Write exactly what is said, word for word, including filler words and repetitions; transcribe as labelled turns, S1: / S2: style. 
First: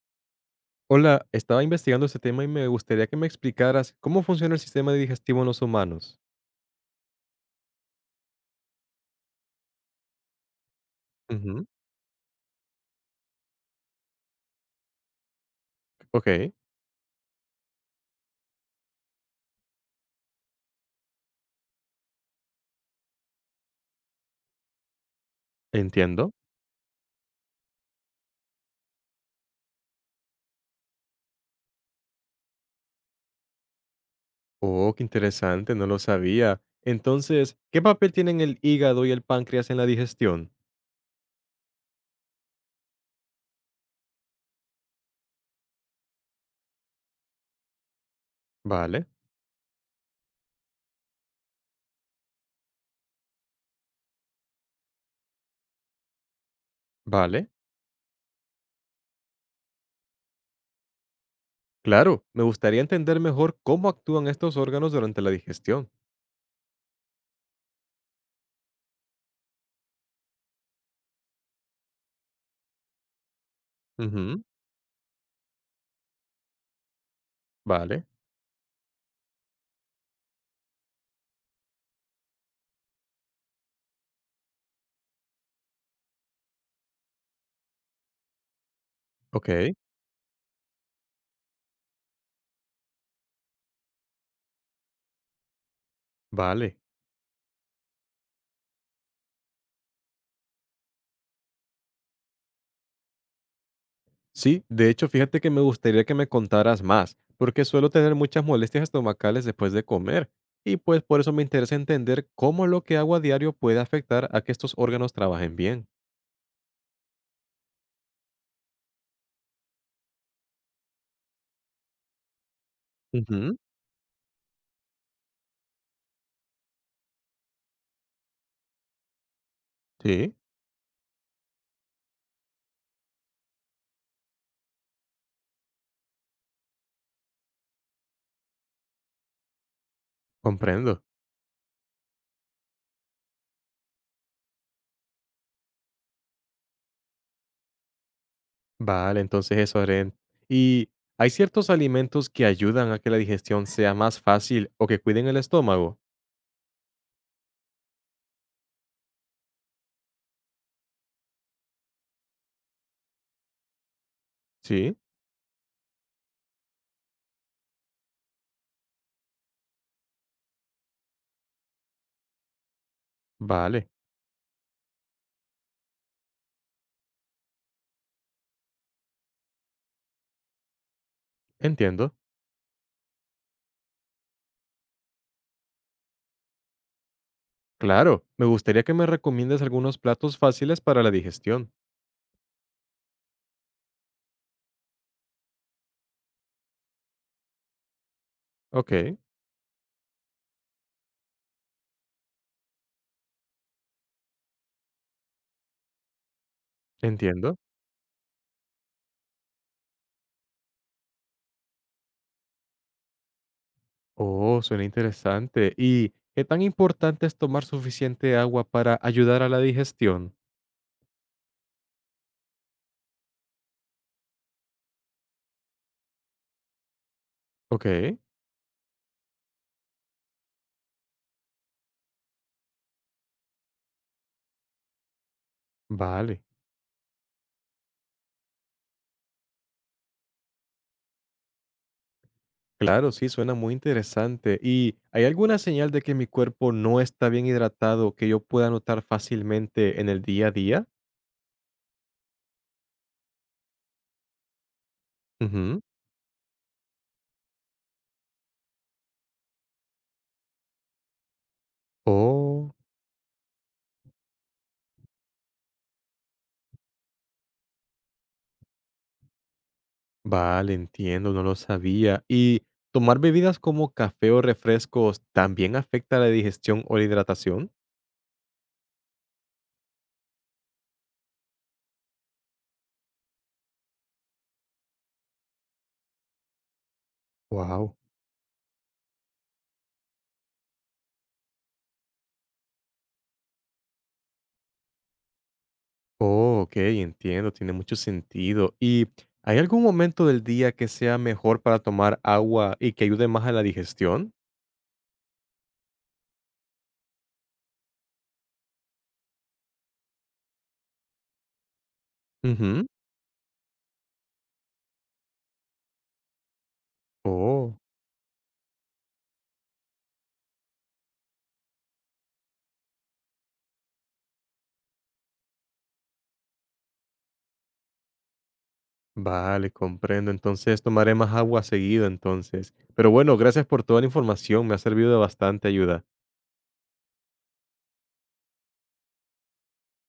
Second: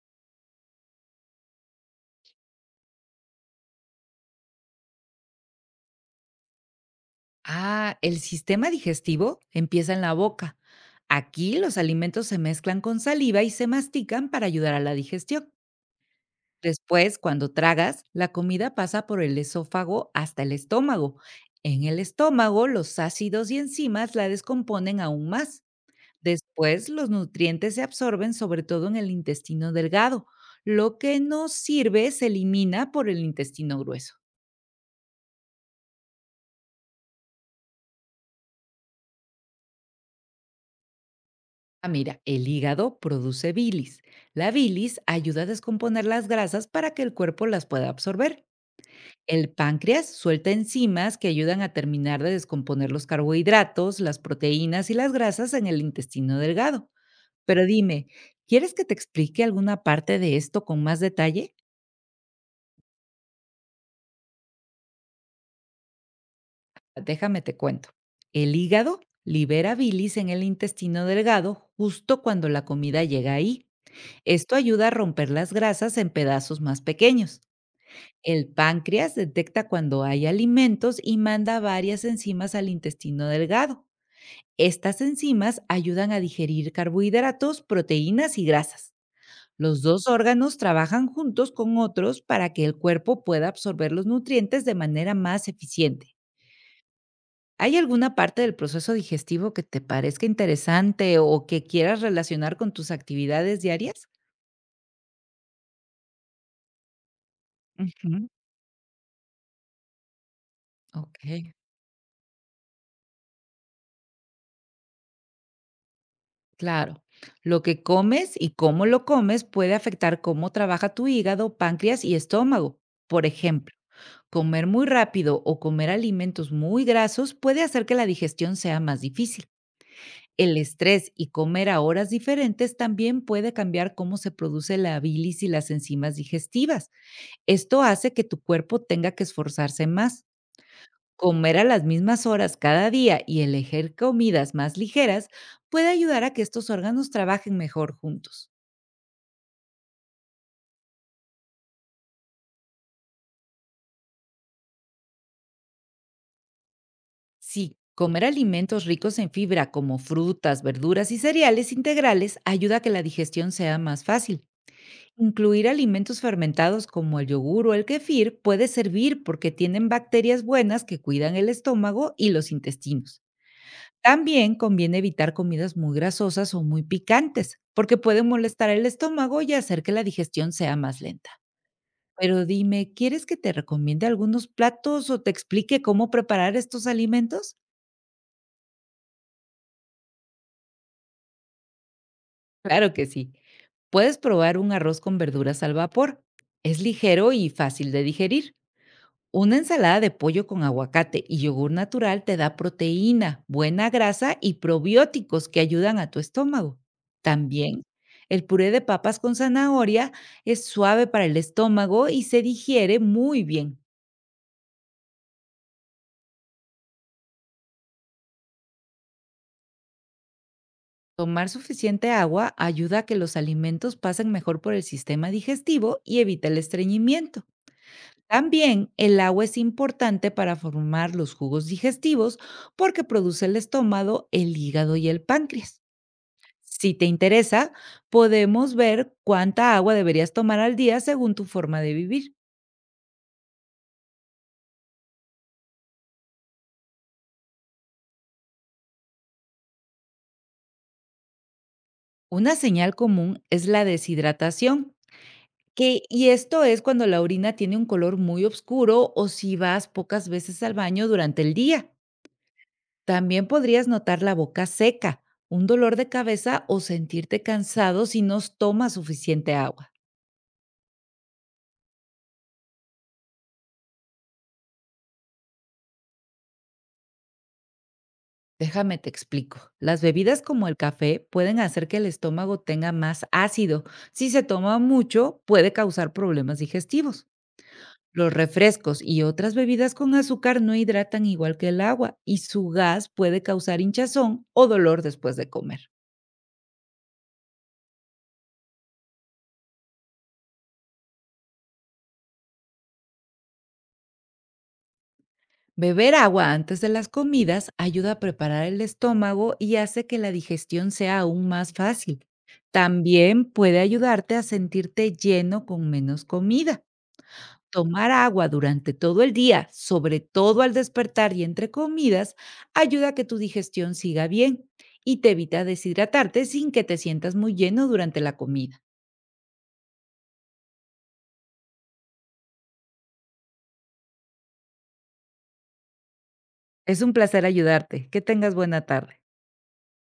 S1: Hola, estaba investigando este tema y me gustaría que me explicaras cómo funciona el sistema digestivo en los humanos.
S2: Ah, el sistema digestivo empieza en la boca. Aquí
S1: Ujú.
S2: los alimentos se mezclan con saliva y se mastican para ayudar a la digestión.
S1: Ok,
S2: Después, cuando tragas, la comida pasa por el esófago hasta el estómago. En el estómago, los ácidos y enzimas la descomponen aún más.
S1: entiendo.
S2: Después, los nutrientes se absorben sobre todo en el intestino delgado. Lo que no sirve se elimina por el intestino grueso.
S1: Oh, qué interesante, no lo sabía. Entonces, ¿qué papel tienen el hígado y el páncreas en la digestión?
S2: Ah, mira, el hígado produce bilis. La bilis ayuda a descomponer las grasas para que el cuerpo las pueda absorber.
S1: Vale,
S2: El páncreas suelta enzimas que ayudan a terminar de descomponer los carbohidratos, las proteínas y las grasas en el intestino delgado.
S1: vale.
S2: Pero dime, ¿quieres que te explique alguna parte de esto con más detalle?
S1: Claro, me gustaría entender mejor cómo actúan estos órganos durante la digestión.
S2: Déjame te cuento. El hígado libera bilis en el intestino delgado justo cuando la comida llega ahí.
S1: Ujú.
S2: Esto ayuda a romper las grasas en pedazos más pequeños.
S1: Vale,
S2: El páncreas detecta cuando hay alimentos y manda varias enzimas al intestino delgado. Estas enzimas ayudan a digerir carbohidratos, proteínas y grasas.
S1: ok.
S2: Los dos órganos trabajan juntos con otros para que el cuerpo pueda absorber los nutrientes de manera más eficiente.
S1: Vale,
S2: ¿Hay alguna parte del proceso digestivo que te parezca interesante o que quieras relacionar con tus actividades diarias?
S1: sí, de hecho, fíjate que me gustaría que me contaras más, porque suelo tener
S2: Ujú.
S1: muchas molestias estomacales después de comer, y pues por eso me
S2: Ok.
S1: interesa entender cómo lo que hago a diario puede afectar a que estos órganos trabajen bien.
S2: Claro, lo que comes y cómo lo comes puede afectar cómo trabaja tu hígado, páncreas y estómago. Por
S1: Ujú.
S2: ejemplo, comer muy rápido o comer alimentos muy grasos puede hacer que la digestión sea más difícil.
S1: Sí,
S2: El estrés y comer a horas diferentes también puede cambiar cómo se produce la bilis y las enzimas digestivas. Esto hace que tu cuerpo tenga que esforzarse más.
S1: comprendo.
S2: Comer a las mismas horas cada día y elegir comidas más ligeras puede ayudar a que estos órganos trabajen mejor juntos.
S1: Vale, entonces eso haré. ¿Y hay ciertos alimentos que ayudan a que la digestión sea más fácil o que cuiden el estómago?
S2: Sí, comer alimentos ricos en fibra como frutas, verduras y cereales integrales ayuda a que la digestión sea más fácil.
S1: Sí,
S2: Incluir alimentos fermentados como el yogur o el kefir puede servir porque tienen bacterias buenas que cuidan el estómago y los intestinos.
S1: vale,
S2: También conviene evitar comidas muy grasosas o muy picantes, porque pueden molestar el estómago y hacer que la digestión sea más lenta.
S1: entiendo.
S2: Pero dime, ¿quieres que te recomiende algunos platos o te explique cómo preparar estos alimentos?
S1: Claro, me gustaría que me recomiendes algunos platos fáciles para la digestión.
S2: Claro que sí. Puedes probar un arroz con verduras al vapor. Es ligero y fácil de digerir.
S1: Ok,
S2: Una ensalada de pollo con aguacate y yogur natural te da proteína, buena grasa y probióticos que ayudan a tu estómago.
S1: entiendo.
S2: También, el puré de papas con zanahoria es suave para el estómago y se digiere muy bien.
S1: Oh, suena interesante. ¿Y qué tan importante es tomar suficiente agua para ayudar a la digestión?
S2: Tomar suficiente agua ayuda a que los alimentos pasen mejor por el sistema digestivo y evita el estreñimiento.
S1: Ok,
S2: También el agua es importante para formar los jugos digestivos porque produce el estómago, el hígado y el páncreas.
S1: vale.
S2: Si te interesa, podemos ver cuánta agua deberías tomar al día según tu forma de vivir.
S1: Claro, sí, suena muy interesante. ¿Y hay alguna señal de que mi cuerpo no está bien hidratado que yo pueda notar fácilmente en el día a día?
S2: Una señal común es la deshidratación,
S1: Ujú.
S2: que, y esto es cuando la orina tiene un color muy oscuro o si vas pocas veces al baño durante el día.
S1: Oh,
S2: También podrías notar la boca seca, un dolor de cabeza o sentirte cansado si no tomas suficiente agua.
S1: vale, entiendo, no lo sabía. ¿Y tomar bebidas como café o refrescos también afecta la digestión o la hidratación?
S2: Déjame te explico. Las bebidas como el café pueden hacer que el estómago tenga más ácido. Si se toma mucho, puede causar problemas digestivos.
S1: Wow.
S2: Los refrescos y otras bebidas con azúcar no hidratan igual que el agua y su gas puede causar hinchazón o dolor después de comer.
S1: Oh, ok, entiendo, tiene mucho sentido. ¿Y hay algún momento del día que sea mejor para tomar agua y que ayude más a la digestión?
S2: Beber agua antes de las comidas ayuda a preparar el estómago y hace que la digestión sea aún más fácil.
S1: Ujú.
S2: También puede ayudarte a sentirte lleno con menos comida.
S1: Oh,
S2: Tomar agua durante todo el día, sobre todo al despertar y entre comidas, ayuda a que tu digestión siga bien y te evita deshidratarte sin que te sientas muy lleno durante la comida.
S1: vale, comprendo. Entonces tomaré más agua seguido entonces. Pero bueno, gracias por toda la información, me ha servido de bastante ayuda.
S2: Es un placer ayudarte. Que tengas buena tarde.